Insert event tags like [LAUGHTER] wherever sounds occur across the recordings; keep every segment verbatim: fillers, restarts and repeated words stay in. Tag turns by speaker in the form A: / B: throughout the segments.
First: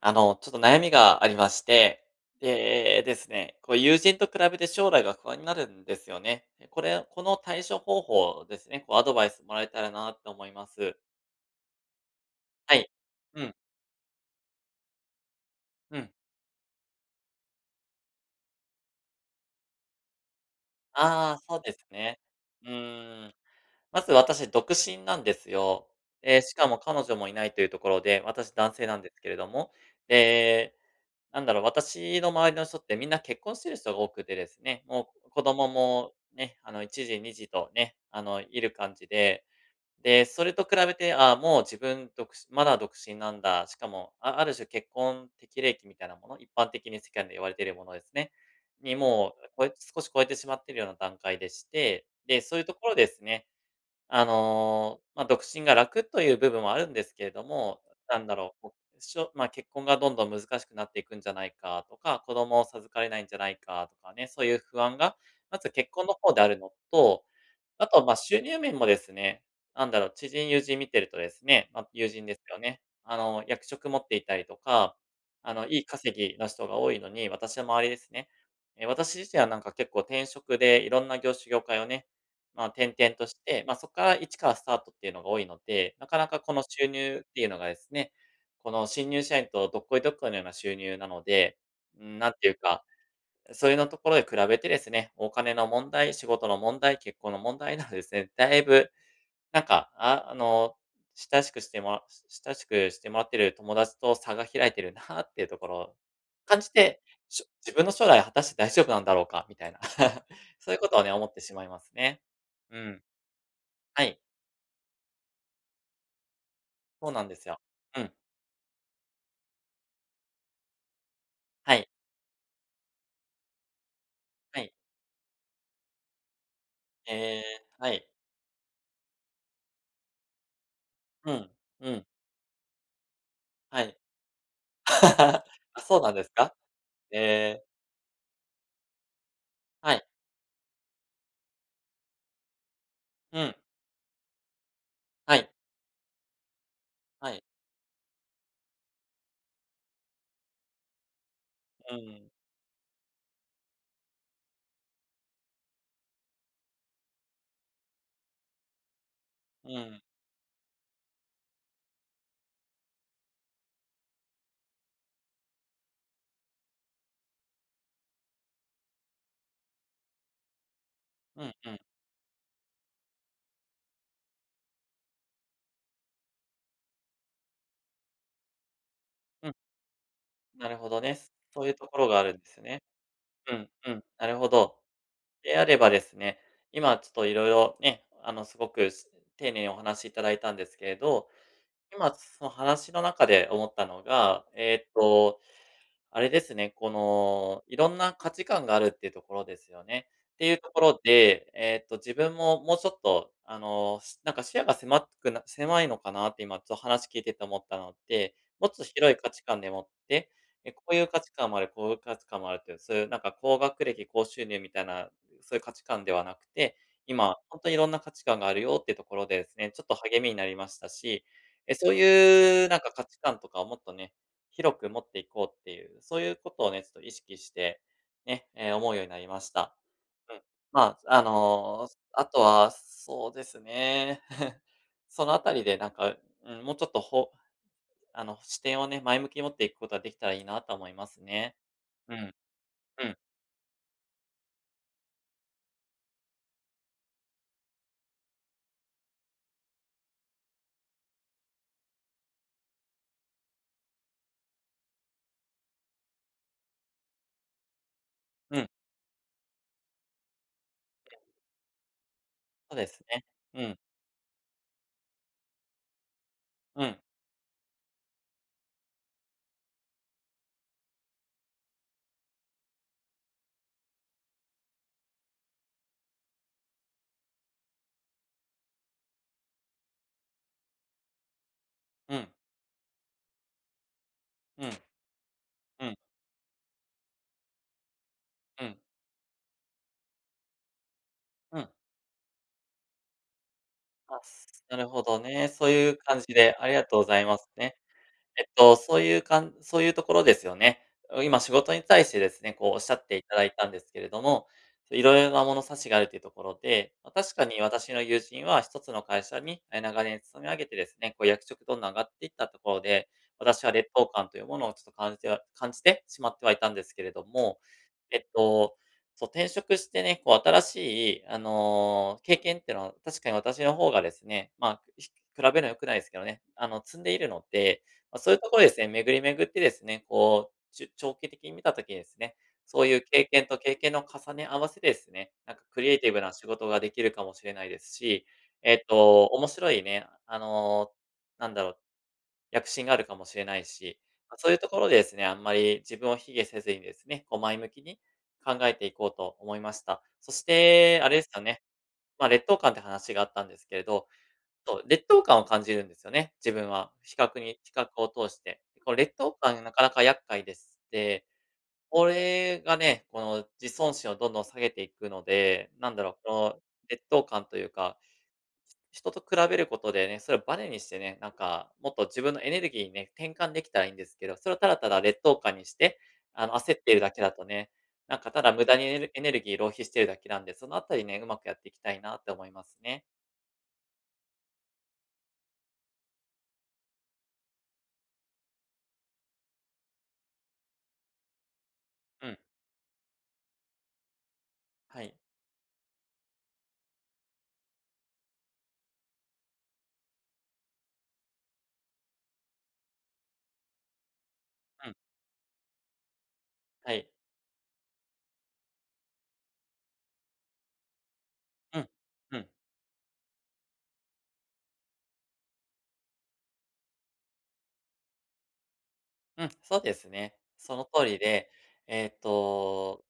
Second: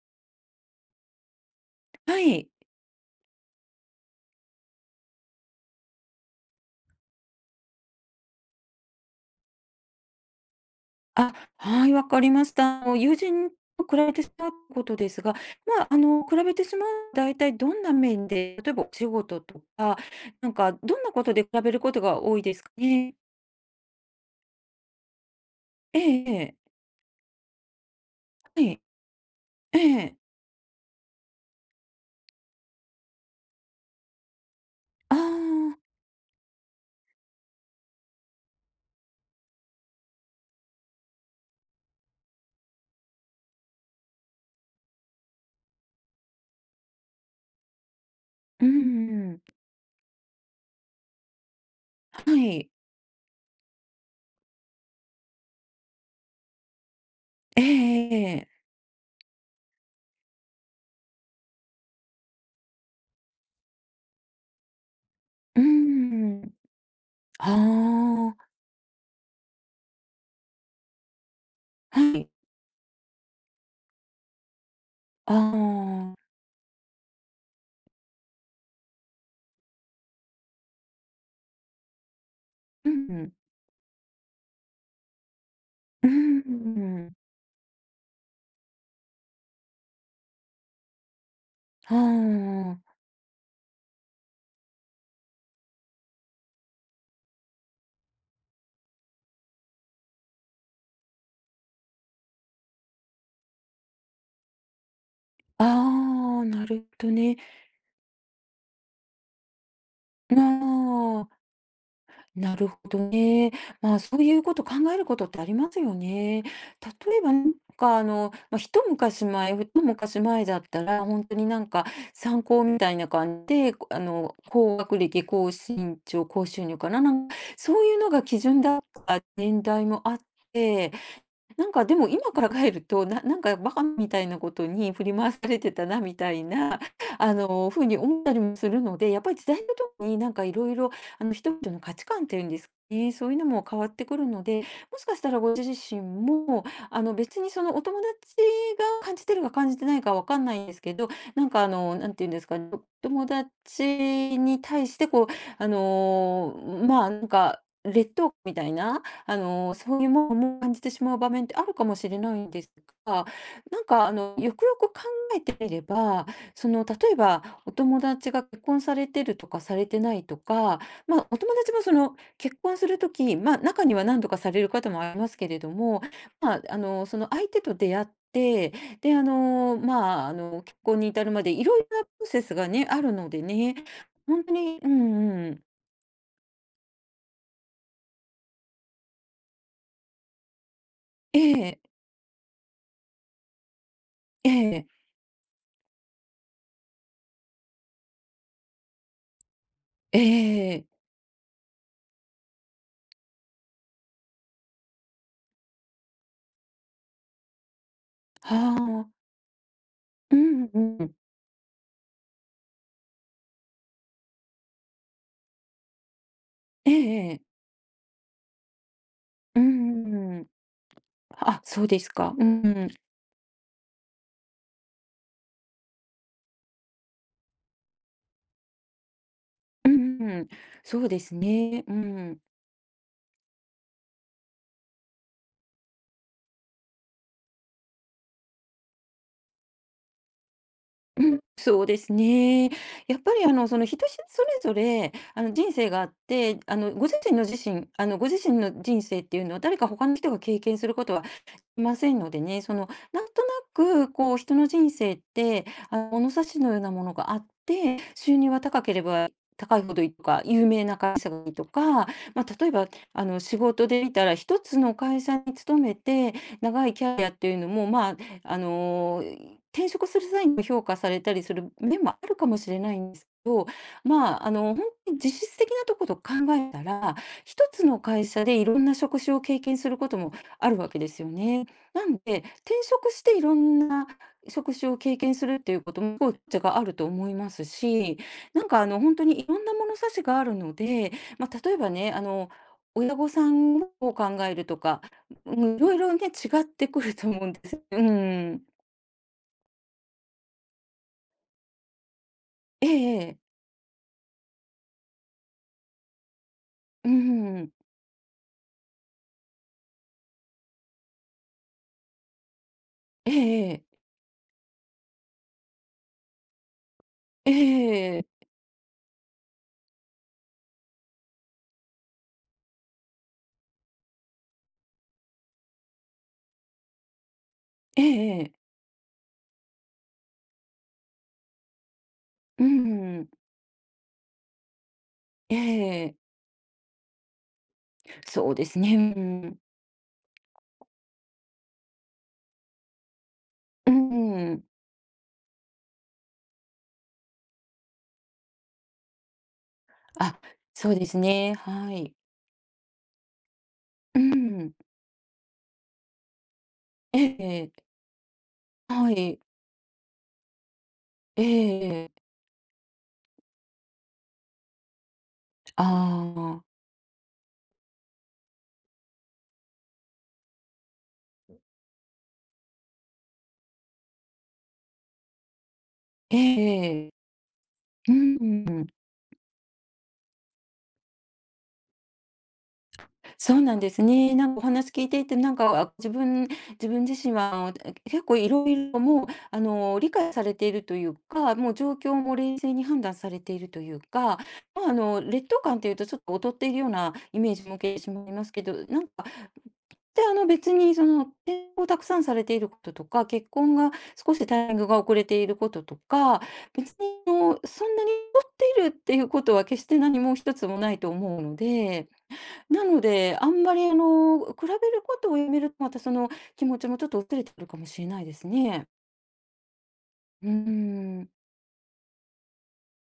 A: あの、ちょっと悩みがありまして、
B: はい。
A: でですね、こう友人と比べて将来が不安になるんですよね。でこれ、この対処方法ですね、こうアドバイスもらえたらなと思います。
B: あ、はい、わかりまし
A: は
B: た。あ
A: い。
B: の、友
A: う
B: 人
A: ん、
B: と比べてしまうことですが、まあ、あ
A: うん。
B: の、比べてしまう、大体どんな面で、例えばお仕事とか、なんか、どんなこと
A: ああ、
B: で比
A: そうで
B: べる
A: す
B: こと
A: ね。
B: が多いです
A: う
B: かね？
A: ーん。まず私、独身なんですよ。
B: えええ
A: え、しか
B: え。
A: も彼女もいないというところで、私
B: は
A: 男
B: い。
A: 性なんですけれども。
B: ええ。
A: でなんだろう、私の周りの人ってみんな結婚してる人が多くてですね、も
B: あ
A: う子供
B: あ、
A: もね、あのいちじ、にじとね、あのいる感じで、で、それと比べて、ああ、もう自分独身まだ独身なんだ。しかも、あある種結婚適齢期みたいなもの、一般的に世間で言われているものですね、
B: う
A: にも
B: ん。
A: う、こえ少し超えてしまっているような段階でして、
B: は
A: で、そういう
B: い。
A: ところですね。あの、まあ、独身が楽という部分もあるんですけれど
B: え
A: も、
B: え
A: なん
B: え
A: だろう、
B: え。
A: こう、しょまあ、結婚がどんどん難しくなっていくんじゃないかとか、子供を授かれないんじゃないかとかね、そういう不安が、ま
B: うー
A: ず結婚の方であ
B: ん。
A: るのと、あと、まあ、
B: あ
A: 収入面もですね、なんだろう、知人、友人見てるとですね、まあ、
B: あ、
A: 友
B: は
A: 人
B: い。
A: ですよね。あの、役職持っていたりとか、
B: あ
A: あの、いい
B: あ、
A: 稼ぎの人が多いのに、私の周りですね。え、私自身はなんか結構転職でいろんな業種、業界をね、まあ、
B: う
A: 転々と
B: ん。
A: して、まあ、そこから一からスタートっていうのが多いので、な
B: うー
A: かなかこの収
B: ん。
A: 入っていうのがですね、この新入社員とどっこいどっこいのような収入なので、
B: あ
A: うん、なんていうかそういうのところで比べてですね、お金の問題、仕事の問題、結婚の問題などですね、だいぶ、なんか、ああの、親しくしてもら親しくしてもらってる友達と差が開いてるなっていうと
B: あ、
A: ころを
B: ああ、
A: 感
B: な
A: じ
B: るほ
A: て、
B: どね。
A: しょ自分の将来果たして大丈夫なんだろうかみたいな。
B: あ
A: [LAUGHS] そういうことをね、思
B: あ。
A: ってしまいますね。
B: なるほ
A: う
B: ど
A: ん。
B: ね。まあ、
A: は
B: そ
A: い。
B: ういうこと、考えることってありますよね。
A: そう
B: 例え
A: なん
B: ば、
A: で
B: な
A: す
B: ん
A: よ。
B: か、
A: う
B: あ
A: ん。
B: の、まあ、一昔前、二昔前だったら、本当になん
A: は
B: か、
A: い。
B: 参考みたいな感じで、こあの、
A: はい。
B: 高学歴、高身長、高収入かな、なんか
A: え
B: そ
A: ー、
B: う
A: は
B: いう
A: い。
B: のが基準だった年代もあって、
A: うん。
B: なんか
A: う
B: で
A: ん。
B: も今から帰ると、ななんかバ
A: は
B: カ
A: い。
B: みたいなことに振り回さ
A: [LAUGHS]
B: れて
A: あ、
B: た
A: そ
B: な
A: うなん
B: み
A: です
B: たい
A: か？
B: な、[LAUGHS] あ
A: ええ、
B: の、風に思ったりもするので、やっぱり時代とと
A: はい。
B: もになんかいろいろ、あの、人々の価値観っていうんですかね、そういう
A: う
B: の
A: ん。
B: も変わってくるので、もしかした
A: は
B: ら
A: い。
B: ご自身も、あの、
A: は
B: 別
A: い。
B: にそのお友達が感じてるか感じてないかわかんないんですけど、なんかあ
A: う
B: の、なんてい
A: ん、
B: うんですかね、お友達に対してこう、あの、まあなんか、劣等感みたいなあ
A: う
B: の、そ
A: ん、
B: ういうものも感じてしまう場面ってあるかもしれないんですが、なんか、あの、よくよく考えてみれば、その、例えば、お友達が結婚されてるとかされてないとか、まあ、お
A: う
B: 友
A: ん、う
B: 達
A: ん、
B: もその、結婚するとき、まあ、中には何度かされる方もありますけれども、まあ、あの、その相手と出会って、で、あ
A: うん、
B: の、まあ、あの、
A: なる
B: 結
A: ほど
B: 婚に
A: ね。
B: 至るまで
A: そ
B: い
A: ういう
B: ろい
A: と
B: ろ
A: こ
B: な
A: ろ
B: プ
A: があ
B: ロ
A: るん
B: セ
A: で
B: ス
A: す
B: が
A: ね。
B: ね、あるので
A: うん、
B: ね、
A: うん、なる
B: 本
A: ほ
B: 当
A: ど。
B: に、うんう
A: で
B: ん、
A: あればですね、今ちょっといろいろね、あの、すごくし丁寧にお話しいただいたんですけれど、
B: ええ、
A: 今その話の中で思ったのが、
B: え
A: え
B: え、
A: っとあれですね、この、いろんな価値観があるっていうところですよね。
B: え
A: っていうとこ
B: え、
A: ろで、えっと、自分ももうちょっと、あの、しなんか視野が狭くな狭いのかなって今ちょっと話聞いてて思ったので、
B: は
A: もっと広い
B: あ。
A: 価値観でもって、
B: うん
A: え、
B: う
A: こういう
B: ん。
A: 価値観もある、こういう価値観もあるっていう、そういうなんか高学歴、高収入みたいな、そういう価値観ではなくて、
B: えええ
A: 今、
B: え。
A: ほんとにいろんな価値観があるよっていうところでです
B: う
A: ね、ちょっと
B: んう
A: 励みに
B: んう
A: な
B: ん。
A: りましたし、
B: あ、
A: え、
B: そう
A: そう
B: ですか。う
A: いうなん
B: ん。
A: か価値観とかをもっとね、広く持っていこうっていう、そういうことをね、ちょっと意識して、ね、えー思うようになりました。
B: うん
A: う
B: う
A: ん。
B: ん。
A: ま
B: そう
A: あ、
B: で
A: あ
B: すね。
A: の、
B: う
A: あ
B: ん。
A: とは、そうですね。[LAUGHS] そのあたりでなんか、うん、もうちょっとほあの、視点をね、前向きに持っていくことができたらいいなと思います
B: うん、
A: ね。
B: そうです
A: うん、
B: ね。
A: う
B: や
A: ん、
B: っぱりあの、その人それぞれ、あの、人生があって、あの、ご自身の自身あの、ご自身の人生っていうのは、誰か他の人が経験することはませんのでね、その、なんとなく、こう、人の人生って、あの、物差しのようなものがあって、収入
A: う
B: は
A: ん、
B: 高ければ高いほどいいとか、有名な会社がいいとか、まあ、例え
A: そうで
B: ば、
A: すね。
B: あの、仕
A: うん、
B: 事で見たら、一つの会社に勤めて、
A: う
B: 長い
A: ん、
B: キャリアっていうのも、まあ、あの転職する際にも評価されたりする面もあるかもしれないんですけど、まあ、あの、本当に実質的なところを考えたら、一つの会社でいろんな職種を経験することもあるわけですよね。なん
A: うん、
B: で、転職していろんな
A: うん、
B: 職種を経験するっていう
A: う
B: こ
A: ん、
B: とも、こうちがあると思いますし、な
A: う
B: ん
A: ん、
B: かあの、本当にいろんな物差しがあるので、まあ、
A: うん。
B: 例えばね、あの、親御さんを
A: あ、
B: 考える
A: な
B: と
A: る
B: か、
A: ほどね。
B: う
A: そう
B: ん、い
A: い
B: ろ
A: う
B: いろ
A: 感
B: ね、
A: じで、
B: 違っ
A: ありが
B: て
A: とう
B: く
A: ご
B: る
A: ざい
B: と
A: ま
B: 思う
A: す
B: んで
A: ね。
B: す。う
A: えっ
B: ん。
A: と、そういうかんそういうところですよね。今仕事に対してですね、こうおっ
B: え
A: しゃっ
B: え
A: ていた
B: ええ。
A: だいたんですけれども、いろいろな物差しがあるというところで、
B: う
A: ま、確かに
B: ん。
A: 私の友人は一つの会社に、え、長年勤め上げてですね、こう役職どんどん上がっていったところで、
B: え
A: 私
B: ええ
A: は
B: え。
A: 劣等感というものをちょっと感じては感じてしまってはいたんですけれど
B: え
A: も、
B: え
A: え
B: え
A: っ
B: え。
A: と、そう、転職してね、こう新しいあの、経験っていうのは確かに私の方がですね、まあ、ひ比べるのは良くないですけどね、あの、積んでいるので、
B: え
A: ま、そういうと
B: え
A: ころですね、巡り巡ってですね、こう、ちゅ長期的に見た時にですね、
B: う
A: そういう経
B: ん。
A: 験と経験の重ね合わせでですね、なんかクリエイティ
B: え
A: ブ
B: え
A: な仕事ができるかもしれないですし、
B: そうで
A: え
B: す
A: っ
B: ね、う
A: と、面
B: ん。
A: 白いね、あの、なんだろう、躍進があるかもしれない
B: う
A: し、ま、そういう
B: ん。
A: ところでですね、あんまり自分を卑下せずにですね、こう前向きに考えていこうと思いました。そ
B: あ、
A: し
B: そう
A: て、
B: で
A: あれ
B: す
A: ですよ
B: ね、
A: ね、
B: はい。
A: ま、劣等感って話があったんですけれど、
B: うん。
A: そう、劣等感を感じるんですよね、自分は。比
B: え
A: 較に比
B: え。
A: 較を通して。この
B: は
A: 劣等
B: い。
A: 感がなかなか厄介でして、
B: ええ
A: こ
B: ええ。
A: れがね、この自尊心をどんどん下げていくので、
B: あ
A: なんだろう、この
B: あ。
A: 劣等感というか、人と比べることでね、それをバネにしてね、なんかもっと自分のエネルギーにね、転換できたらいいんですけど、それをただただ劣等感にして、
B: え
A: あの、焦っているだ
B: え
A: けだとね、
B: ええ。う
A: なんかただ無駄に
B: ん。
A: エネルエネルギー浪費してるだけなんで、そのあたりね、うまくやっていきたいなって思いますね。
B: そうなんですね。なんかお話聞いていて、なんか、あ、自分自分自身は、え、結構いろいろもう、あの、理解されているというか、もう状況
A: う
B: も
A: ん。
B: 冷静に判断されているというか、まあ、あ
A: はい。
B: の、劣等感というとちょっと劣っているようなイメージも受けてしまいますけど、なんかで、あの、別にその、転校をたくさんされていることとか、結婚が少しタイミング
A: うん。
B: が遅れていることとか、
A: は
B: 別
A: い。
B: にあの、そんなに劣っているっていうことは決して何も一つもないと思うの
A: うん、
B: で、
A: うん、
B: なので、あんまりあの、比べることをやめると、またその気持ちもちょっと薄れてくるかもしれないですね。
A: うん、そうですね。
B: うー
A: その通り
B: ん。
A: で、えっと、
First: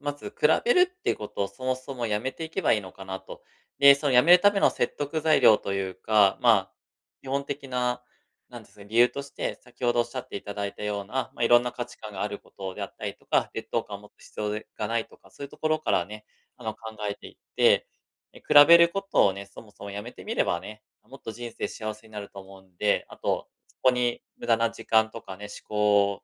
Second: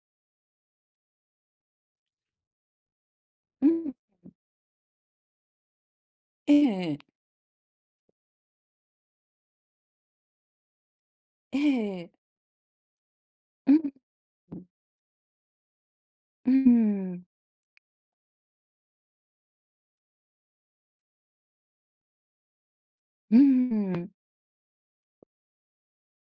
A: まず比べるっていうことをそもそもやめていけばいいのかなと。
B: う
A: で、
B: ん。
A: そのやめるための説得材料というか、ま
B: え
A: あ、
B: え
A: 基本的な、なんですか、理由として、先ほどおっしゃっていただいたような、まあ、いろ
B: え
A: んな価値観
B: え。
A: があることであったりとか、劣
B: う
A: 等
B: ん、
A: 感を持つ必要がないとか、そういうところからね、
B: う
A: あの、考え
B: ん。
A: ていって、え、比べることをね、そもそもやめてみればね、もっと人生幸せになると思うんで、あ
B: う
A: とこ
B: ん。
A: に無駄な時間とかね、思考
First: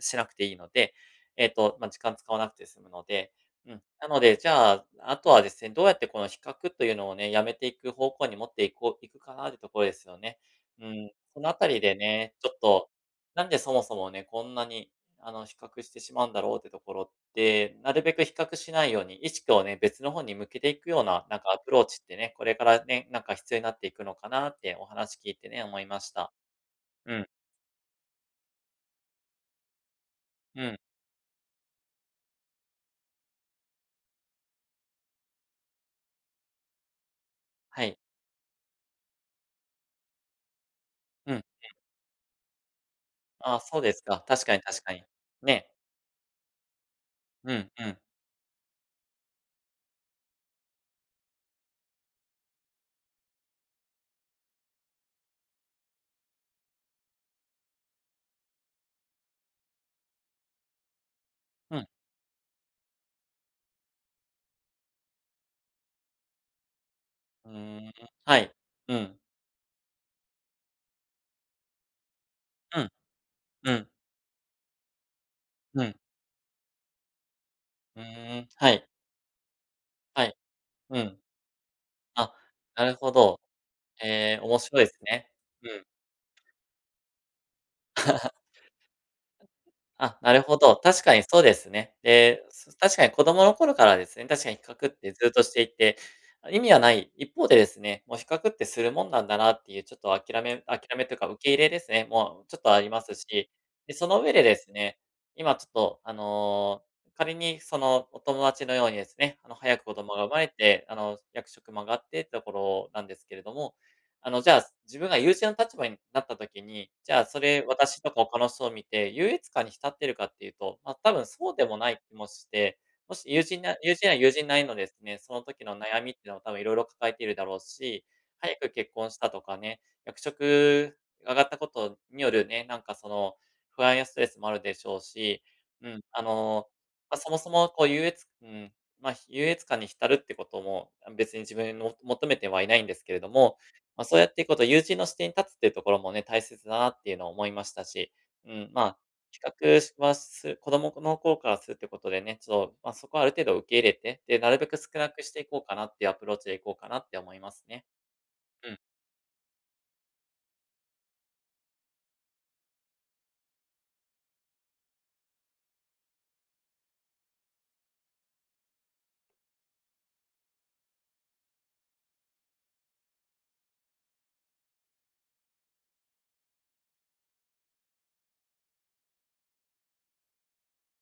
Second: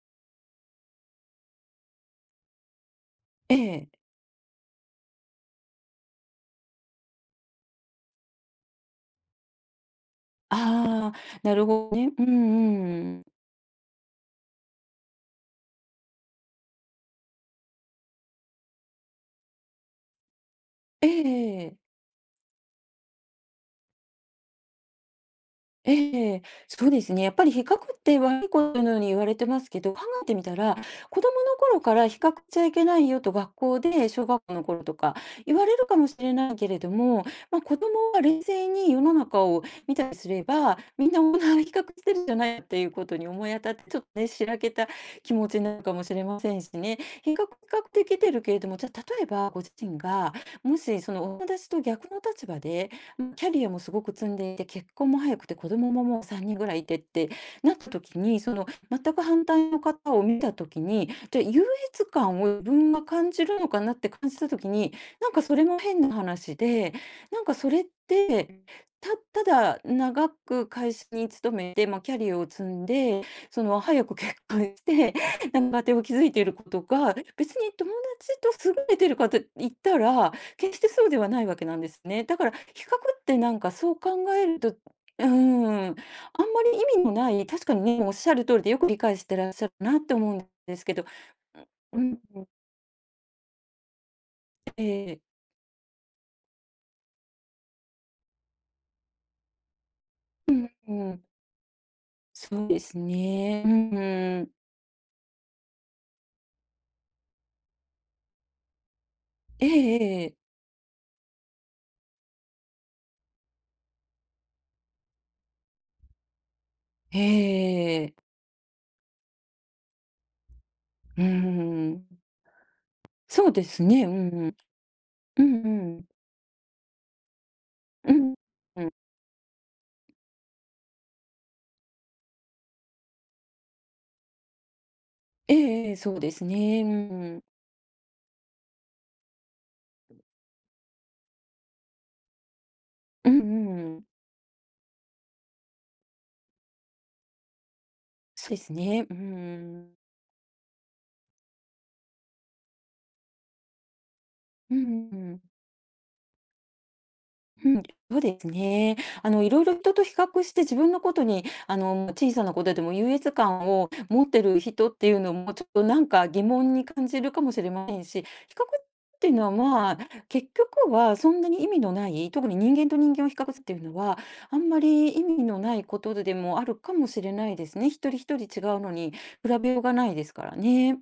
A: しなくていいので、えっと、ま、時間使わなくて済むので、
B: え
A: うん。
B: え。
A: なので、じゃあ、あとはですね、どうやってこの比較というのをね、やめていく方向に持っていこういくかなってところですよね。う
B: あ
A: ん。
B: あ、
A: そのあ
B: なる
A: たり
B: ほ
A: で
B: どね。う
A: ね、ちょっと、
B: んうん。
A: なんでそもそもね、こんなに、あの、比較してしまうんだろうってところって、なるべく比較しないように、意識をね、別の方に向けていくよう
B: え
A: な、なんかアプ
B: え。
A: ローチってね、これからね、なんか必要になっていくのかなってお話聞いてね、思いました。
B: ええ、そうです
A: う
B: ね。
A: ん。
B: やっぱり比較って悪いことのように言われてますけど、考えてみた
A: う
B: ら、
A: ん、
B: 子供の頃から比較しちゃいけないよと学校で小学校の頃とか言われるかもしれないけれども、まあ、子
A: は
B: 供
A: い。
B: は冷静に世の中を見たりすれば、みんな
A: う
B: 同
A: ん。
B: じ比較してるじゃないっていうことに思い
A: ああ、
B: 当たっ
A: そう
B: て、
A: で
B: ちょ
A: す
B: っと
A: か。
B: ね、
A: 確
B: し
A: か
B: ら
A: に
B: け
A: 確
B: た
A: かに。
B: 気持ちに
A: ね。
B: なるかもしれませんしね。比較比
A: うん、う
B: 較
A: ん、
B: できてるけれども、じゃ、例えばご自身が、もしその友達と逆の立場でまキャリアもすごく積んでいて、結婚も早くて子供ももうさんにんぐらいいてってなった時に、その全く反対の方を見た時に、じゃ、優
A: うん。
B: 越感を自分が感じるのかなって感じた時に、なんかそれも変な話で、なん
A: う
B: かそれっ
A: ーん、はい。
B: て、
A: う
B: た
A: ん、
B: ただ長く会社に勤めて、まあ、キャリアを積
A: う
B: ん
A: ん、
B: でそ
A: う
B: の、
A: ん、
B: 早く結婚して、[LAUGHS] なんか
A: う
B: 家
A: ん。
B: 庭を築いていることが別に友
A: う
B: 達
A: ーん、は
B: と優
A: い、
B: れてるかと言った
A: は
B: ら、
A: い。
B: 決して
A: う
B: そうで
A: ん。
B: はないわけなんですね。
A: あ、
B: だから比
A: なる
B: 較
A: ほ
B: って
A: ど。
B: なんかそう考
A: ええ、
B: え
A: 面
B: ると、う
A: 白いです
B: ー
A: ね。う
B: ん、
A: ん。
B: あんまり意味のない、確かにね、おっし
A: [LAUGHS]
B: ゃる通りでよく理解してらっしゃるなって
A: あ、な
B: 思う
A: る
B: ん
A: ほ
B: で
A: ど。
B: すけ
A: 確
B: ど、
A: かにそうですね。
B: うん、
A: で、す確かに子供の頃からですね、確かに比
B: え
A: 較って
B: え、
A: ずっとしていて、あ、意味はない一方でですね、もう比較ってするもんなんだなっていうちょっと諦
B: う
A: め
B: ん
A: 諦
B: う
A: めという
B: ん、
A: か受け入れですね、もうちょっ
B: そう
A: とあ
B: で
A: り
B: す
A: ますし、
B: ね。うん
A: で、その上
B: う
A: で
B: ん。
A: ですね、今ちょっとあの、仮にそのお友達のようにですね、あの、
B: え
A: 早く子
B: え
A: 供が
B: え
A: 生まれ
B: え。
A: て、あの、役職も上がってってところなんですけれども、あの、じゃあ、自分が友人の立場になった時に、じゃ
B: え
A: あ、それ私と
B: え。
A: か他の人を見て、優越感に浸ってるかっていうと、まあ、多
B: うー
A: 分そうでもない
B: ん。
A: 気もして、もし友
B: そう
A: 人
B: で
A: な
B: す
A: 友
B: ね、う
A: 人は友人
B: ん。
A: なりのですね、その
B: う
A: 時
B: んう
A: の悩
B: ん。
A: みっていうのを多分いろいろ抱えているだろうし、
B: うん。
A: 早く
B: うん。
A: 結婚したとかね、役職上がったことによるね、なんかその、不安やストレスもあるでしょうし、
B: ええ
A: う
B: ええ、
A: ん、
B: そう
A: あ
B: です
A: の、
B: ね。う
A: まあ、そも
B: ん。
A: そもこう優越うん、まあ、優越感に浸るってことも、別に自分も求めてはいないんですけれど
B: うん
A: も、
B: う
A: ま
B: ん。
A: あ、そうやってこうと友人の視点に立つっていうところもね、大切だなっていうのを思いましたし、
B: そう
A: う
B: で
A: ん、
B: す
A: まあ、
B: ね。う
A: 比較し
B: ん。
A: はする子供の頃からするってことでね、ちょっと、まあ、そこはある程度受け入れて、で、なるべ
B: う
A: く少な
B: んう
A: くして
B: ん。
A: いこうかなっていうアプローチでいこうかなって思います
B: うん
A: ね。
B: そうです
A: うん、
B: ね。あの、いろいろ人と比較して自分のことに、あの、小さなことでも優越感を持ってる人っていうのも、ちょっとなんか疑問に感じるかもしれませんし、比較っていうのは、まあ、結局はそんなに意味のない、特に人間と人間を比較するっていうのは、あんまり意味のないことでもあるかもしれないですね。一人一人違うのに比べようがないですからね。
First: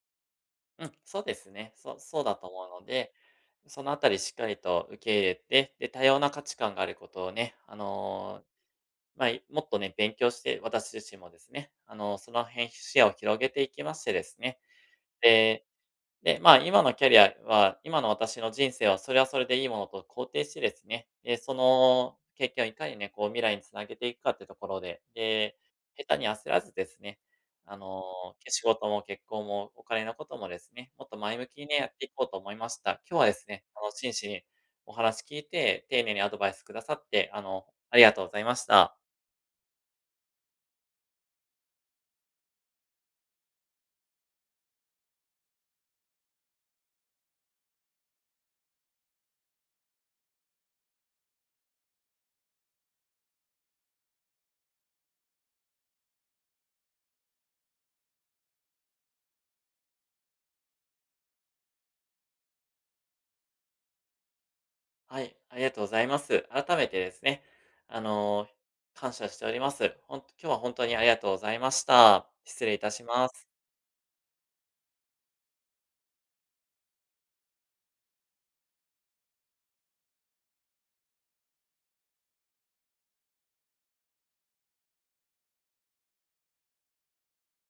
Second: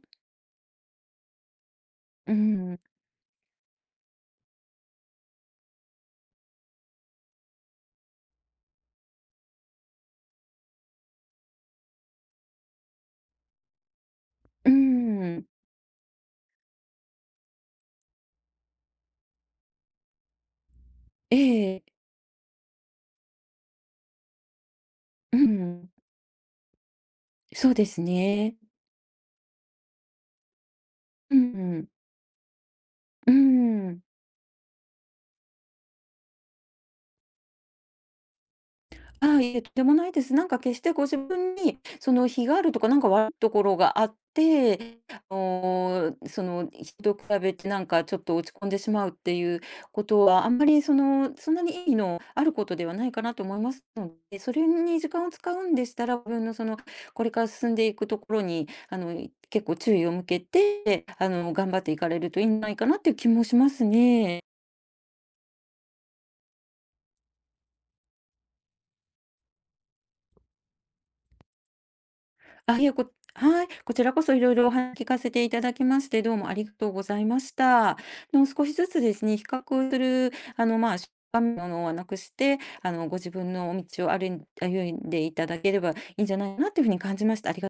A: うん、そうですね。そうそう
B: う
A: だと思
B: ん、
A: うので、そのあたりしっかりと受け入れて、で、多様な価値観があることをね、あの、まあ、いもっとね、勉強して、私自身もですね、あの、その辺視野を広げていきましてですね、
B: うん、
A: でで、まあ、今のキャリアは、今の私の人生はそれはそれでいいものと肯定してですね、
B: え
A: で、そ
B: え、
A: の経験をいかにね、こう未来につなげていくかってところで、
B: う
A: で、
B: ん、
A: 下手に焦らずですね、
B: そう
A: あ
B: で
A: の、
B: すね。
A: 仕事も結婚もお金のこともですね、もっと
B: う
A: 前向きにね、や
B: ん、
A: っていこうと思いました。今日は
B: う
A: ですね、あの、
B: ん。
A: 真摯にお話聞いて、丁寧にアドバイスくださって、あの、ありがとうございました。
B: ああ、いえ、とんでもないです。なんか決してご自分に、その、非があるとか、なんか悪いところがあって、あの、その、人と比べてなんかちょっと落ち込んでしまうっていうことは、あんまり、その、そんなに意義のあることではないかなと思いますので、それに時間を使うんでしたら、自分のその、これから進んでいくところに、あの、結構注意を向けて、あの、頑張っていかれるといいんじゃないかなっていう気もしますね。
A: はい、ありがとうございます。改めてですね、あの、感謝しております。ほんと今日は本当にありがとうございました。失礼
B: あ、
A: い
B: い
A: た
B: え、
A: し
B: こ
A: ます。
B: はい、こちらこそいろいろお話聞かせていただきまして、どうもありがとうございました。の、少しずつですね、比較する、あの、ま、あしものはなくして、あの、ご自分の道を歩ん歩んでいただければいいんじゃないかなというふうに感じました。ありが